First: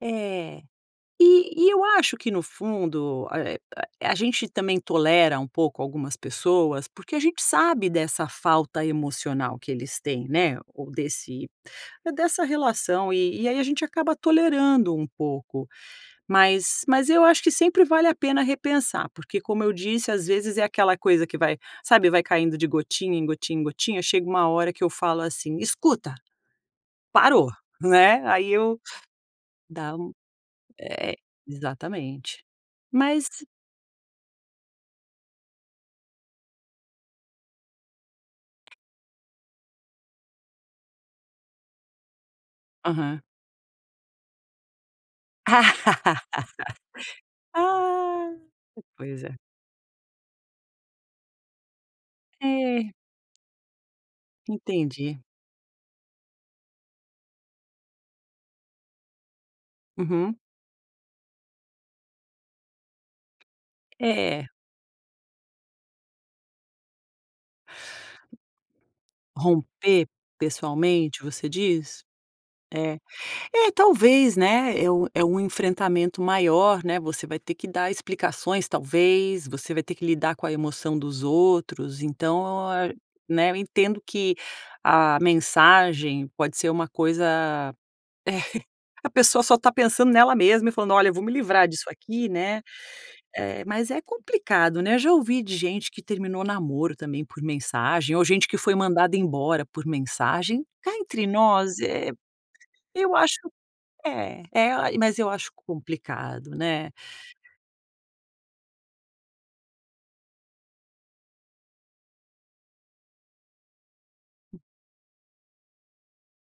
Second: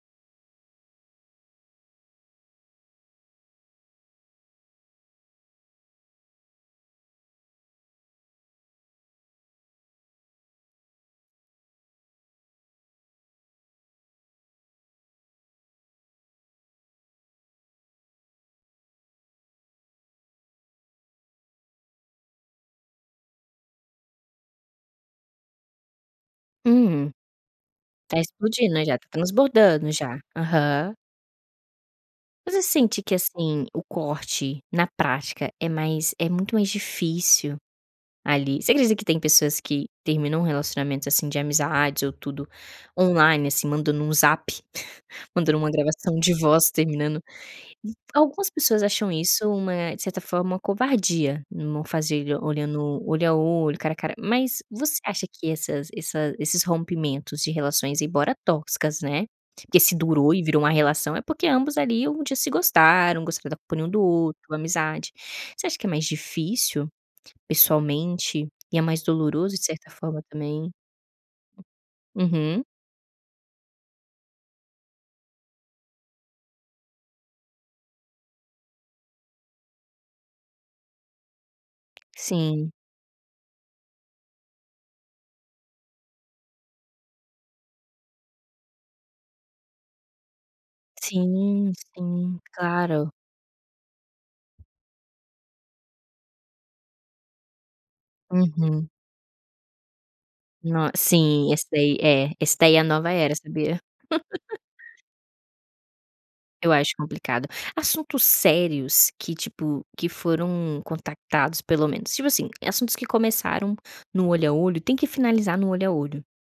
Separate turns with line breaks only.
É. E e eu acho que, no fundo, eh, a a a gente também tolera um pouco algumas pessoas porque a gente sabe dessa falta emocional que eles têm, né, ou desse é, dessa relação e e aí a gente acaba tolerando um pouco. Mas mas eu acho que sempre vale a pena repensar porque, como eu disse, às vezes é aquela coisa que vai sabe, vai caindo de gotinha em gotinha em gotinha, chega uma hora que eu falo assim: "Escuta!
Hum.
Parou!" Não
Tá
é, aí
explodindo,
eu
né, já tá transbordando,
dá um
já. Aham.
eh exatamente.
Mas você sente que,
Mas
assim, o corte, na prática, é mais é muito mais difícil, ali. Você acredita que tem pessoas que terminam relacionamentos, assim, de amizades ou tudo
Aham.
online, assim, mandando um Zap, mandando uma gravação de voz terminando, m
Ah!
algumas pessoas
Que
acham
coisa.
isso uma de certa forma, uma covardia, não fazer e
É.
olhando olho a olho, cara a cara, mas, você
Entendi.
acha que essas essa esses rompimentos de relações, embora tóxicas, né, porque se durou
Uhum.
e virou uma relação é porque ambos, ali, um dia se gostaram, gostaram da companhia um do outro,
É.
amizade. Você acha que é mais difícil, pessoalmente, e é mais doloroso, de certa
Romper
forma também?
pessoalmente, você diz?
Uhum.
É. É talvez, né, é um é um enfrentamento maior, né. Você vai ter dar explicações, talvez. Você vai ter que lidar com a emoção dos outros,
Sim.
então é né, eu entendo que a mensagem pode ser uma coisa é. A pessoa só tá pensando nela mesma e falando: "Olha, eu vou me livrar
Sim
disso aqui",
sim.
né,
Claro.
eh, mas é complicado, né. Eu já ouvi de gente que terminou namoro, também, por mensagem ou gente que foi
Uhum.
mandada embora por mensagem.
No
Cá entre
sim. Esse
nós,
daí
eh,
é. Esse daí é a nova
eu
era,
acho
sabia.
é. É a mas eu acho complicado,
Eu acho
né.
complicado. Assuntos sérios que, tipo, que foram contactados, pelo menos tipo assim, assuntos que começaram no olho a olho tem que finalizar no olho a olho.